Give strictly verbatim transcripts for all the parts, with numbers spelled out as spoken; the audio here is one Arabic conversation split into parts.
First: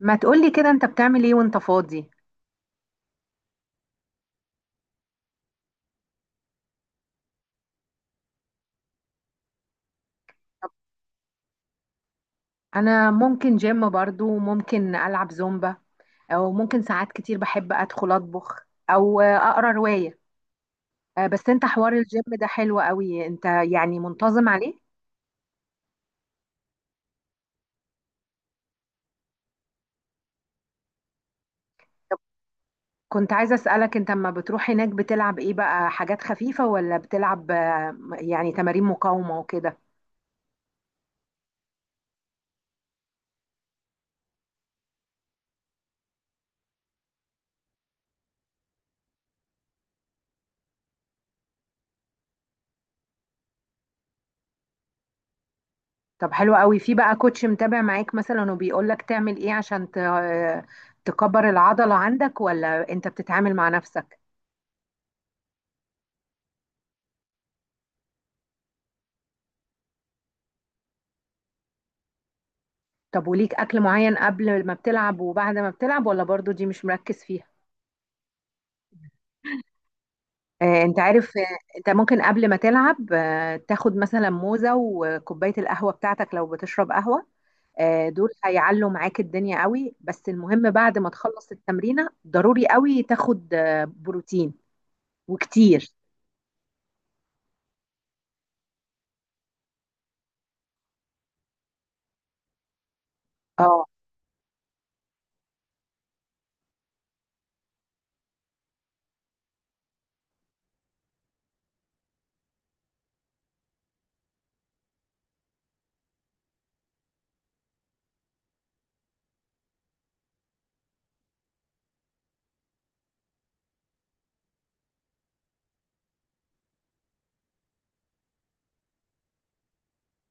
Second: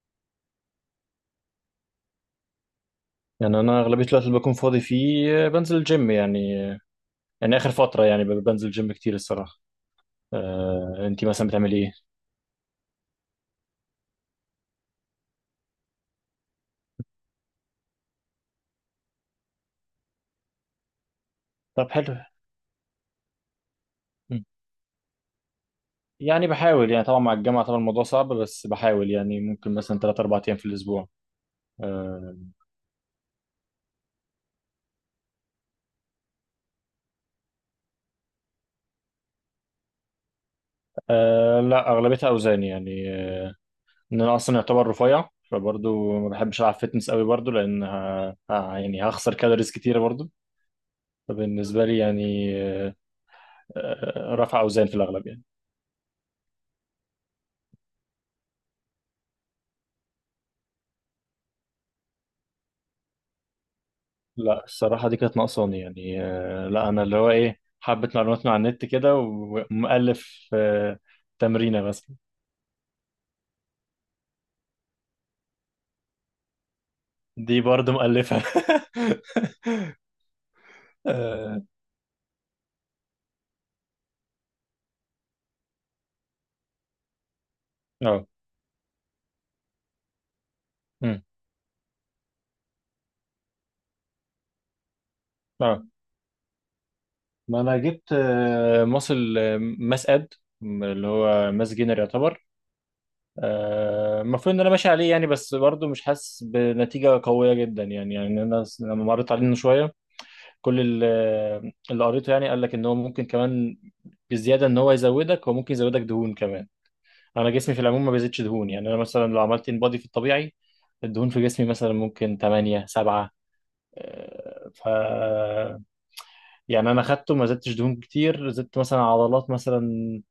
ما تقولي كده انت بتعمل ايه وانت فاضي؟ يعني انا اغلبيه الوقت اللي بكون فاضي فيه، آه، بنزل الجيم يعني. آه، يعني اخر فتره يعني ب- بنزل جيم كتير الصراحه. آه، انتي مثلا بتعملي ايه؟ انا ممكن جيم، برضو ممكن العب زومبا، او ممكن ساعات كتير بحب ادخل اطبخ او اقرا رواية. آه، بس انت طب حوار حلو. الجيم ده حلو قوي، انت يعني مم. منتظم عليه؟ يعني بحاول، يعني طبعا مع الجامعه، طبعا الموضوع صعب، بس بحاول يعني ممكن مثلا تلات اربعة ايام في الاسبوع. طب آه. كنت عايزة اسألك، انت لما بتروح هناك بتلعب ايه بقى، حاجات خفيفة ولا بتلعب آه، يعني تمارين مقاومة وكده؟ آه، لا اغلبيتها اوزان يعني. آه ان انا اصلا يعتبر رفيع، فبرضه ما بحبش العب فيتنس قوي برضه لان ه- ه- يعني هخسر كالوريز كتيره برضه. فبالنسبه لي يعني. آه آه، رفع اوزان في الاغلب يعني. طب حلو قوي، في بقى كوتش متابع معاك مثلا وبيقولك تعمل ايه عشان ت- آه، تكبر العضلة عندك، ولا انت بتتعامل مع نفسك؟ لا الصراحة دي كانت ناقصاني يعني. آه، لا أنا اللي هو إيه حبة معلومات من على النت كده ومؤلف آه، تمرينة مثلا. طب وليك اكل معين قبل ما بتلعب وبعد ما بتلعب، ولا برضو دي مش مركز فيها؟ دي برضه مؤلفة آه انت عارف، آه اه. انت ممكن قبل ما تلعب آه تاخد مثلا موزة وكوباية القهوة بتاعتك لو بتشرب قهوة. آه اه. دول هيعلوا معاك الدنيا قوي، بس المهم بعد ما مم. تخلص التمرينة ضروري قوي تاخد آه بروتين آه. وكتير. ما أنا جبت آه، ماسل آه، ماس أد، اللي هو ماس جينر يعتبر. اه، آه، المفروض إن أنا ماشي عليه يعني، بس برضه مش حاسس بنتيجة قوية جدا يعني. يعني أنا س- لما مريت عليه من شوية، كل ال- اللي قريته يعني قال لك ان هو ممكن كمان بزياده، ان هو يزودك، هو ممكن يزودك دهون كمان. انا جسمي في العموم ما بيزيدش دهون يعني. انا مثلا لو عملت ان بودي في الطبيعي، الدهون في جسمي مثلا ممكن تمانية سبعة. آه، ف يعني انا خدته، ما زدتش دهون كتير، زدت مثلا عضلات مثلا،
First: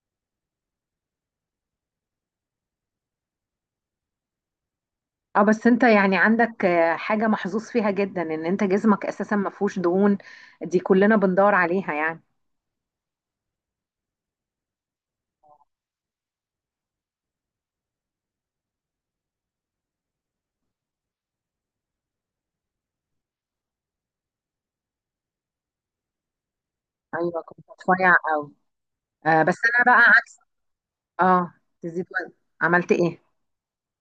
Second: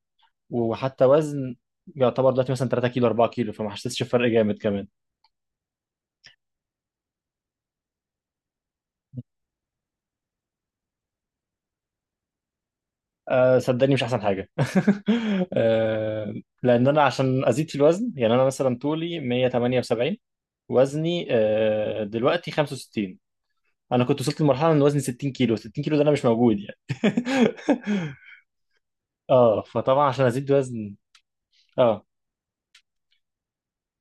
وحتى وزن يعتبر دلوقتي مثلا تلاتة كيلو اربعة كيلو، فما حسيتش بفرق جامد كمان. اه بس انت يعني عندك آه حاجة محظوظ فيها جدا، ان انت جسمك اساسا ما فيهوش دهون، دي كلنا بندور عليها يعني. أه صدقني مش احسن حاجه أه. لان انا عشان ازيد في الوزن يعني انا مثلا طولي مية وتمانية وسبعين، وزني أه دلوقتي خمسة وستين. انا كنت وصلت لمرحله ان وزني ستين كيلو. ستين كيلو ده انا مش موجود يعني ايوه كنت رفيع قوي. آه بس اه، انا بقى فطبعا عشان عكسك. ازيد وزن. اه تزيد اه. وزن، عملت ايه؟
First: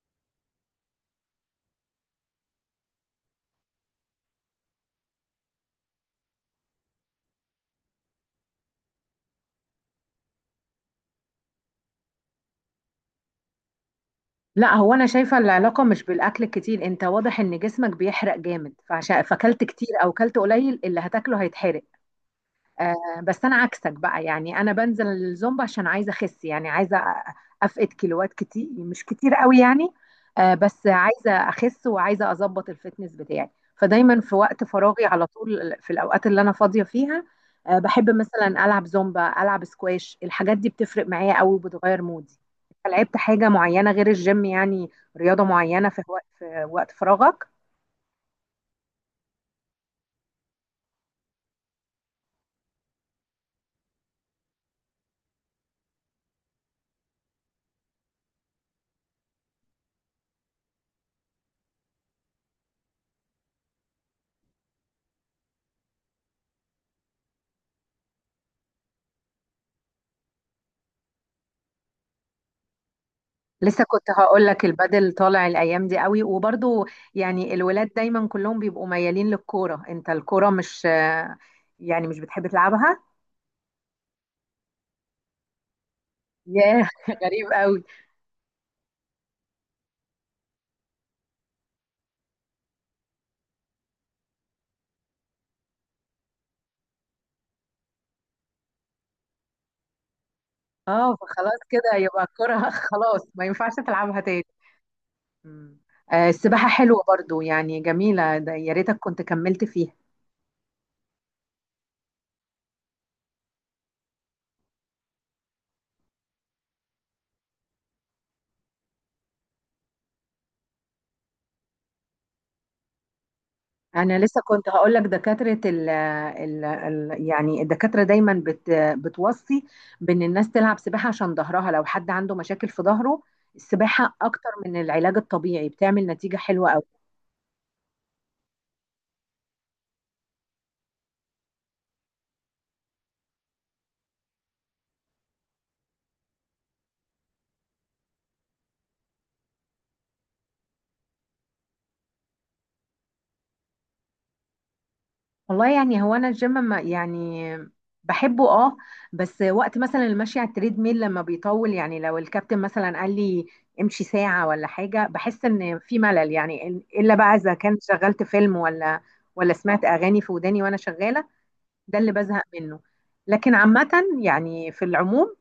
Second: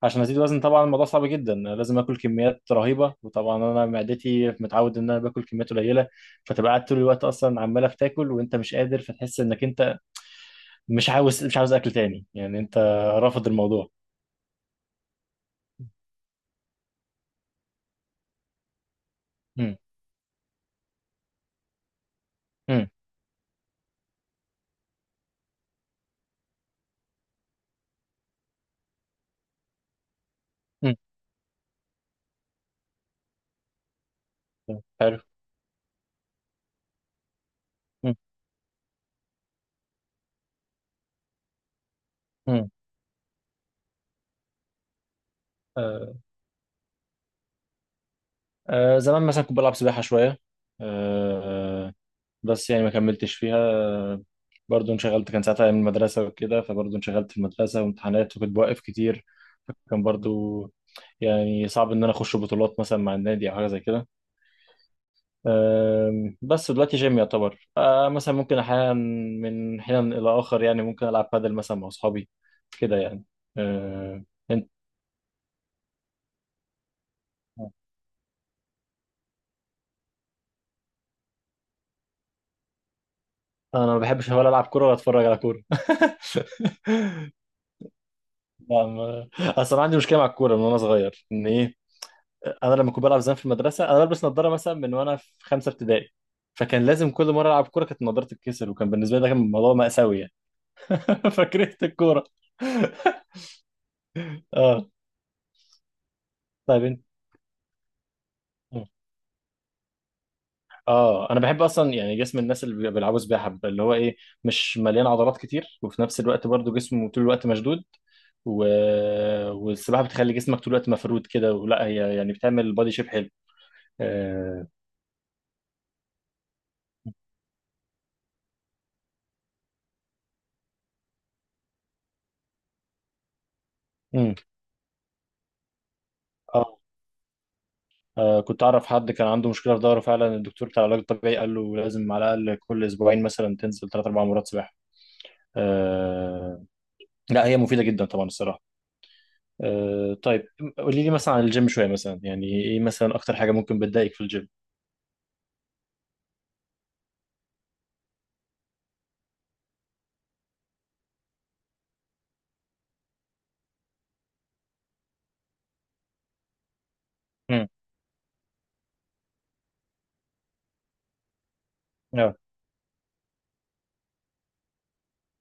عشان ازيد وزن طبعا الموضوع صعب جدا، لازم اكل كميات رهيبه، وطبعا انا معدتي متعود ان انا باكل كميات قليله، فتبقى قاعد طول الوقت اصلا عماله بتاكل وانت مش قادر، فتحس انك انت مش عاوز مش عاوز اكل تاني يعني، انت رافض الموضوع. لا هو انا شايفه العلاقه مش بالاكل الكتير، انت واضح ان جسمك بيحرق جامد، فعشان فاكلت مم. كتير او كلت قليل اللي هتاكله هيتحرق. مم. آه، بس انا عكسك بقى، يعني انا بنزل الزومبا عشان عايزه اخس، يعني عايزه أ- افقد كيلوات كتير، مش كتير قوي يعني. آه، بس مم. عايزه اخس وعايزه اظبط الفتنس بتاعي. فدايما في وقت فراغي حلو. على طول، في الاوقات اللي انا فاضيه فيها آه، بحب مم. مثلا العب زومبا، العب سكواش، الحاجات دي بتفرق معايا قوي وبتغير مودي. مم. أنت لعبت حاجه معينه غير الجيم يعني، رياضه معينه في آه. وقت في وقت فراغك؟ آه. زمان مثلا كنت بلعب سباحة شوية. آه. بس يعني ما كملتش فيها. آه، برضو انشغلت، كان ساعتها من المدرسة وكده، فبرضو انشغلت في المدرسة وامتحانات وكنت بوقف كتير، فكان برضو يعني صعب ان انا اخش بطولات مثلا مع النادي او حاجة زي كده. أم، بس دلوقتي جيم يعتبر. أه، مثلا ممكن احيانا من حين الى اخر يعني، ممكن العب بادل مثلا مع اصحابي كده يعني. لسه كنت أه، هقول لك انت. البادل طالع الايام دي قوي، وبرضو يعني الولاد دايما كلهم بيبقوا ميالين للكوره، انت الكوره مش يعني مش بتحب تلعبها؟ انا ما بحبش، ولا العب كوره ولا اتفرج على كوره ياه غريب قوي. لا، ما... اصل انا عندي مشكله مع الكوره من وانا صغير، ان ايه، انا لما كنت بلعب زمان في المدرسه انا بلبس نظاره مثلا من وانا في خمسه ابتدائي، فكان لازم كل مره العب كوره كانت نظارتي تتكسر، وكان بالنسبه لي ده كان موضوع مأساوي يعني. اه فخلاص فكرهت كده الكوره. يبقى الكوره خلاص ما ينفعش تلعبها تاني. اه. مم. آه، السباحه طيب انت. حلوه برضو يعني، جميله، ده يا ريتك كنت كملت فيها. اه انا بحب اصلا يعني جسم الناس اللي بيلعبوا سباحه بيبقى اللي هو ايه، مش مليان عضلات كتير وفي نفس الوقت برضو جسمه طول الوقت مشدود. و... والسباحه بتخلي جسمك طول الوقت مفرود كده، ولا هي يعني بتعمل بادي شيب حلو. انا لسه آه... كنت هقول لك دكاتره ال ال ال يعني الدكاتره دايما بت بتوصي بان الناس تلعب سباحه عشان ظهرها، لو حد عنده مشاكل في ظهره السباحه مم. اكتر من العلاج الطبيعي بتعمل نتيجه حلوه آه. قوي. اه كنت اعرف حد كان عنده مشكله في ظهره فعلا، الدكتور بتاع العلاج الطبيعي قال له لازم على الاقل كل اسبوعين مثلا تنزل ثلاث اربع مرات سباحه. آه... لا هي مفيده جدا طبعا الصراحه. آه... طيب، قولي لي مثلا عن الجيم شويه، مثلا يعني ايه مثلا اكتر حاجه ممكن بتضايقك في الجيم؟ والله يعني هو انا الجيم ما يعني بحبه اه، بس وقت مثلا المشي على التريد ميل لما بيطول يعني، لو الكابتن مثلا قال لي امشي ساعه ولا حاجه بحس ان في ملل يعني، الا بقى اذا كنت شغلت فيلم ولا ولا سمعت اغاني في وداني وانا شغاله، ده اللي اه. بزهق منه. لكن عامة يعني في العموم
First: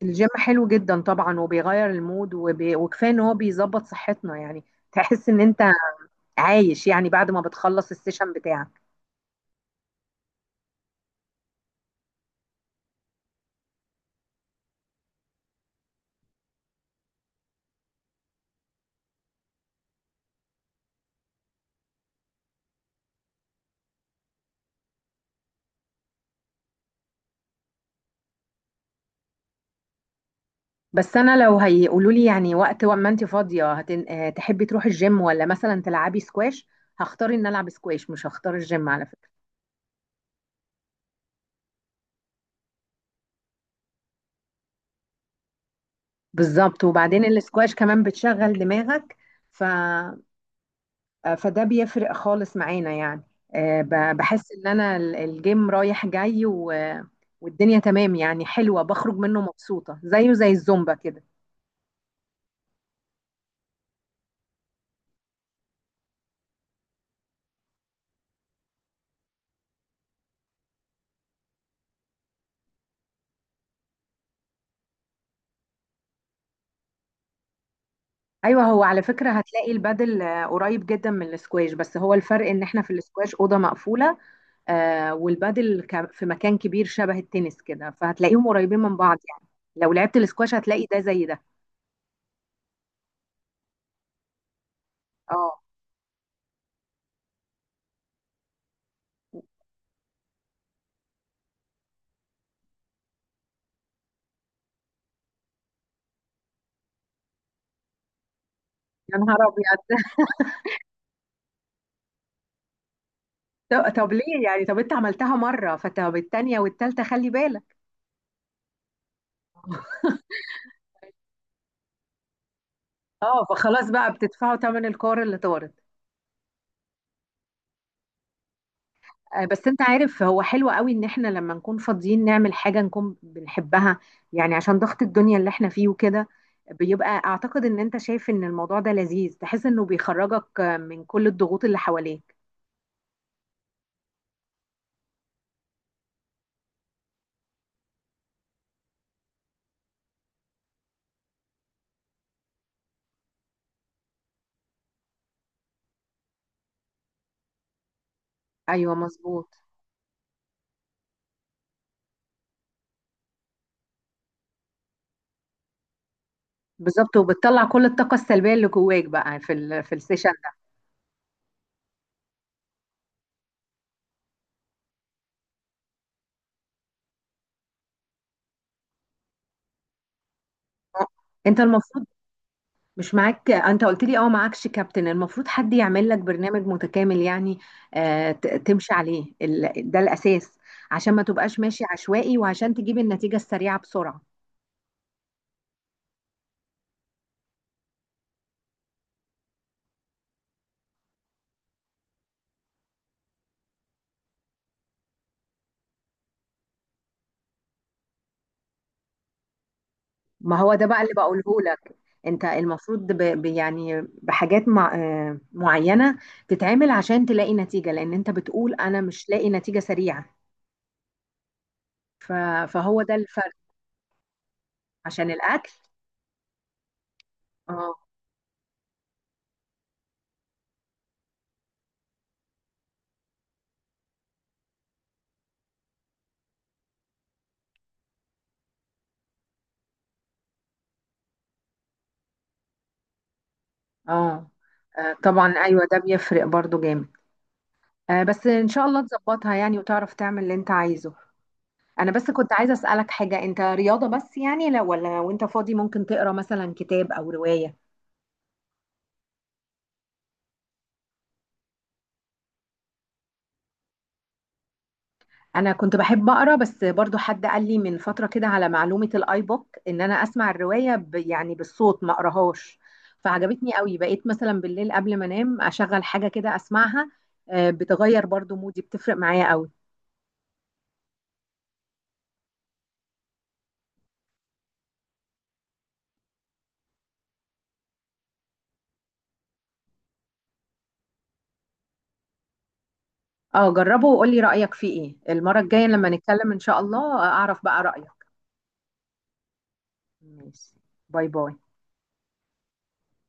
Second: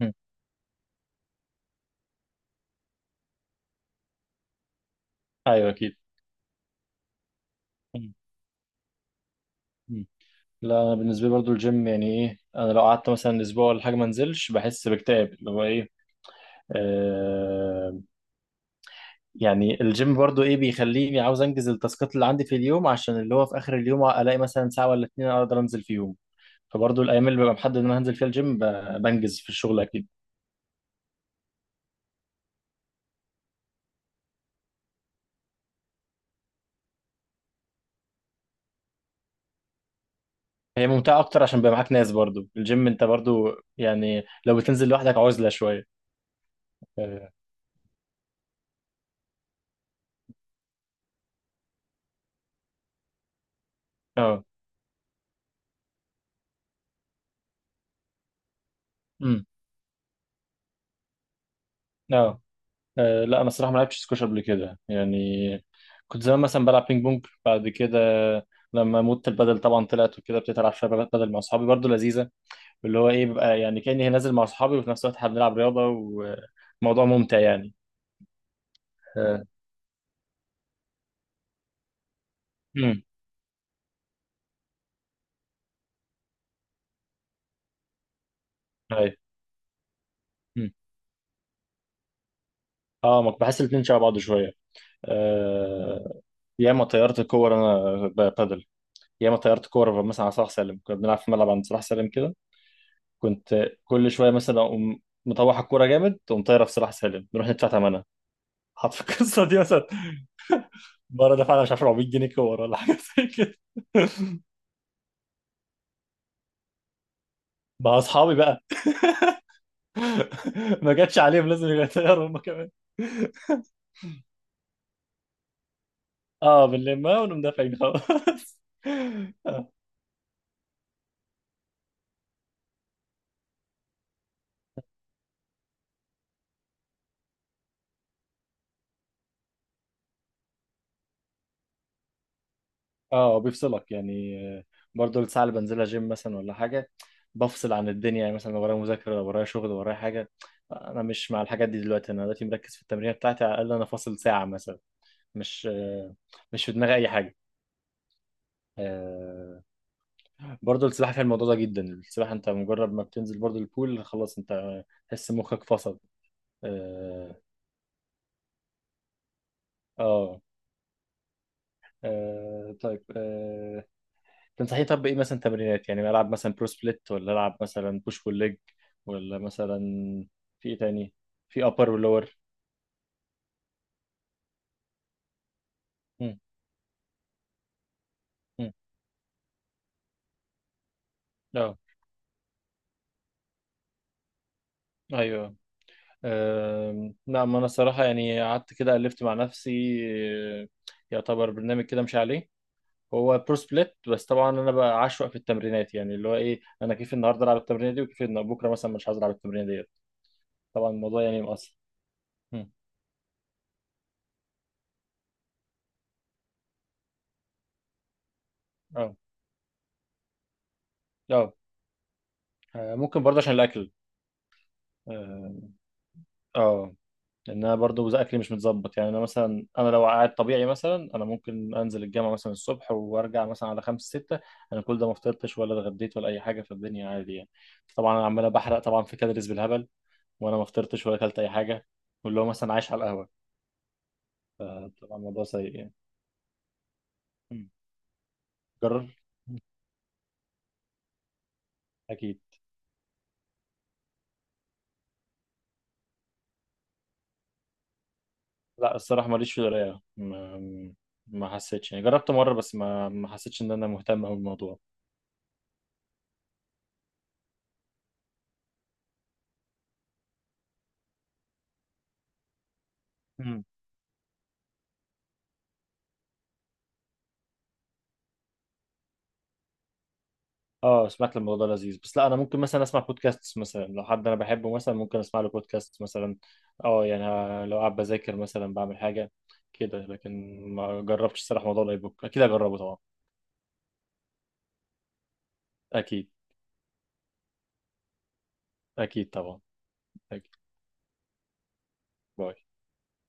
مم. الجيم حلو جدا طبعا وبيغير المود وبي وكفاية ان هو بيظبط صحتنا يعني، تحس ان انت ايوه اكيد. عايش يعني بعد ما بتخلص مم. السيشن بتاعك. مم. لا انا بالنسبه لي برضو الجيم يعني ايه، انا لو قعدت مثلا اسبوع ولا حاجه ما انزلش بحس باكتئاب اللي هو ايه. آه. يعني الجيم برضو ايه بيخليني عاوز انجز التاسكات اللي عندي في اليوم، عشان اللي هو في اخر اليوم الاقي مثلا ساعه ولا اتنين اقدر انزل فيهم، فبرضو الايام اللي ببقى محدد ان انا هنزل فيها الجيم ب- بنجز في الشغل اكيد. بس انا لو هيقولوا لي يعني وقت ما انت فاضية هتن... آه، تحبي تروحي الجيم ولا مثلا تلعبي سكواش، هختار ان العب سكواش مش هختار الجيم على فكرة. هي ممتعه اكتر عشان بيبقى معاك ناس، برضو الجيم انت برضو يعني لو بتنزل لوحدك عزله شويه. بالظبط، وبعدين اه. السكواش كمان بتشغل دماغك. ف آه، فده بيفرق خالص معانا يعني. آه، ب- آه. بحس ان انا ال- الجيم رايح جاي و والدنيا تمام يعني، حلوة، بخرج منه مم. مبسوطة زيه زي الزومبا كده. اه. آه، لا انا الصراحه ما لعبتش سكواش قبل كده يعني. كنت زمان مثلا بلعب بينج بونج، بعد كده لما موت البدل طبعا طلعت وكده، ابتديت العب شويه بدل مع اصحابي برضو لذيذه، اللي هو ايه بيبقى يعني كاني نازل مع اصحابي وفي نفس الوقت احنا بنلعب رياضه، وموضوع ممتع يعني. ايوه هو على فكرة اه. هتلاقي البادل آه، قريب جدا من الاسكواش، بس هو الفرق ان احنا في امم الاسكواش أوضة مقفولة، آه، والبادل ك- في مكان كبير شبه التنس كده، فهتلاقيهم قريبين من ايوه. بعض يعني. لو لعبت الاسكواش أمم. هتلاقي ده زي ده. اه ما بحس الاثنين شبه بعض شويه. اه آه. ياما طيرت كور انا ب- بدل. ياما طيرت كور مثلا على صلاح سالم، كنا بنلعب في ملعب عند صلاح سالم كده، كنت كل شويه مثلا اقوم مطوح الكوره جامد، تقوم طايره في صلاح سالم، نروح ندفع ثمنها. حط في يا نهار القصه دي، ابيض! مثلا مره دفعنا مش عارف اربعمية جنيه كوره ولا حاجه زي كده طب، طب ليه يعني؟ طب انت عملتها مرة، فطب التانية والتالتة خلي بالك. مع اصحابي بقى. ما جاتش عليهم لازم يغيروا هم كمان. اه فخلاص بقى بتدفعوا تمن الكور اللي طارت. اه بنلمها ونقوم دافعين خلاص. آه، بس انت عارف هو حلو قوي ان احنا لما نكون فاضيين نعمل حاجة نكون بنحبها، يعني عشان ضغط الدنيا اللي احنا فيه وكده، بيبقى اعتقد ان انت شايف ان الموضوع ده لذيذ، تحس انه بيخرجك آه، من كل الضغوط اللي حواليك. اه بيفصلك يعني. آه، برضه الساعه اللي بنزلها جيم مثلا ولا حاجه بفصل عن الدنيا يعني، مثلا لو ورايا مذاكره، لو ورايا شغل، لو ورايا حاجه، انا مش مع الحاجات دي دلوقتي، انا دلوقتي مركز في التمرين بتاعتي، على الاقل انا فاصل ساعه مثلا. مش آه، مش في دماغي اي حاجه. ايوه مظبوط. آه، برضو السباحه فيها الموضوع ده جدا، السباحه انت مجرد ما بتنزل برضو البول خلاص انت تحس مخك فصل. بالظبط، اه. وبتطلع كل الطاقة السلبية اللي جواك بقى في ال في السيشن. اه. آه، طيب. آه، تنصحني طب بايه مثلا تمرينات، يعني العب مثلا برو سبليت، ولا العب مثلا بوش بول ليج، ولا مثلا في ايه ده تاني؟ انت في ابر المفروض، ولور. مش معاك انت قلت لي اه معاكش كابتن، المفروض حد يعمل لك مم. برنامج متكامل يعني، آه ت- مم. تمشي عليه ال- ده الاساس، عشان ما تبقاش اه. ماشي عشوائي وعشان تجيب النتيجة السريعة بسرعة. ايوه. آم، نعم، انا الصراحه يعني قعدت كده الفت مع نفسي. آه، يعتبر برنامج كده مش عليه، هو برو سبليت، بس طبعا انا بقى عشوائي في التمرينات يعني، اللي هو ايه، انا كيف النهارده العب التمرينه دي، وكيف إن بكره مثلا مش عايز العب التمرينه ديت. ما هو ده طبعا بقى اللي الموضوع بقوله يعني مؤثر. لك، انت مم. المفروض ب ب- يعني بحاجات مع آه معينة تتعمل عشان تلاقي نتيجة، لان انت بتقول انا اه. مش لاقي نتيجة سريعة. اه. ف آه، فهو ده ممكن برضه الفرق. عشان الاكل. عشان اه. الاكل. آه. لان انا اه، برضه اكلي مش متظبط يعني، انا مثلا انا لو قاعد طبيعي مثلا، انا ممكن انزل الجامعه مثلا الصبح وارجع مثلا على خمسة ستة، انا كل ده ما فطرتش ولا اتغديت ولا اي حاجه في الدنيا عادي يعني، طبعا انا عمال بحرق طبعا في كالوريز بالهبل وانا ما فطرتش ولا اكلت اي حاجه، واللي هو مثلا عايش على القهوه. اه آه، طبعا الموضوع طبعا ايوه سيء ده بيفرق برضو جامد. يعني. آه، بس ان شاء الله جرب. تظبطها يعني، وتعرف تعمل اللي انت عايزه. انا بس اكيد. كنت عايزه اسالك حاجه، انت رياضه بس يعني لو ولا وانت فاضي ممكن تقرا مثلا كتاب او روايه؟ لا الصراحه ماليش في القرايه، ما ما حسيتش يعني، جربت مره بس ما ما حسيتش ان انا مهتم أوي بالموضوع. انا كنت بحب اقرا، بس برضو حد قال لي من فتره كده على معلومه الاي بوك، ان انا اسمع الروايه ب يعني بالصوت ما اقراهاش، مم. فعجبتني قوي، بقيت مثلا بالليل قبل ما انام اشغل حاجه كده اسمعها. آه، بتغير برضو مودي، بتفرق معايا قوي. اه سمعت الموضوع ده لذيذ، بس لا انا ممكن مثلا اسمع بودكاست مثلا، لو حد انا بحبه مثلا ممكن اسمع له بودكاست مثلا. اه يعني ه- لو قاعد بذاكر مثلا بعمل حاجه كده، لكن ما جربتش الصراحه موضوع الاي بوك، اكيد هجربه طبعا. اه جربه وقولي رايك فيه ايه المره الجايه لما اكيد. نتكلم ان شاء الله، آه، اعرف بقى رايك. اكيد طبعا. اكيد. ماشي. باي باي. باي.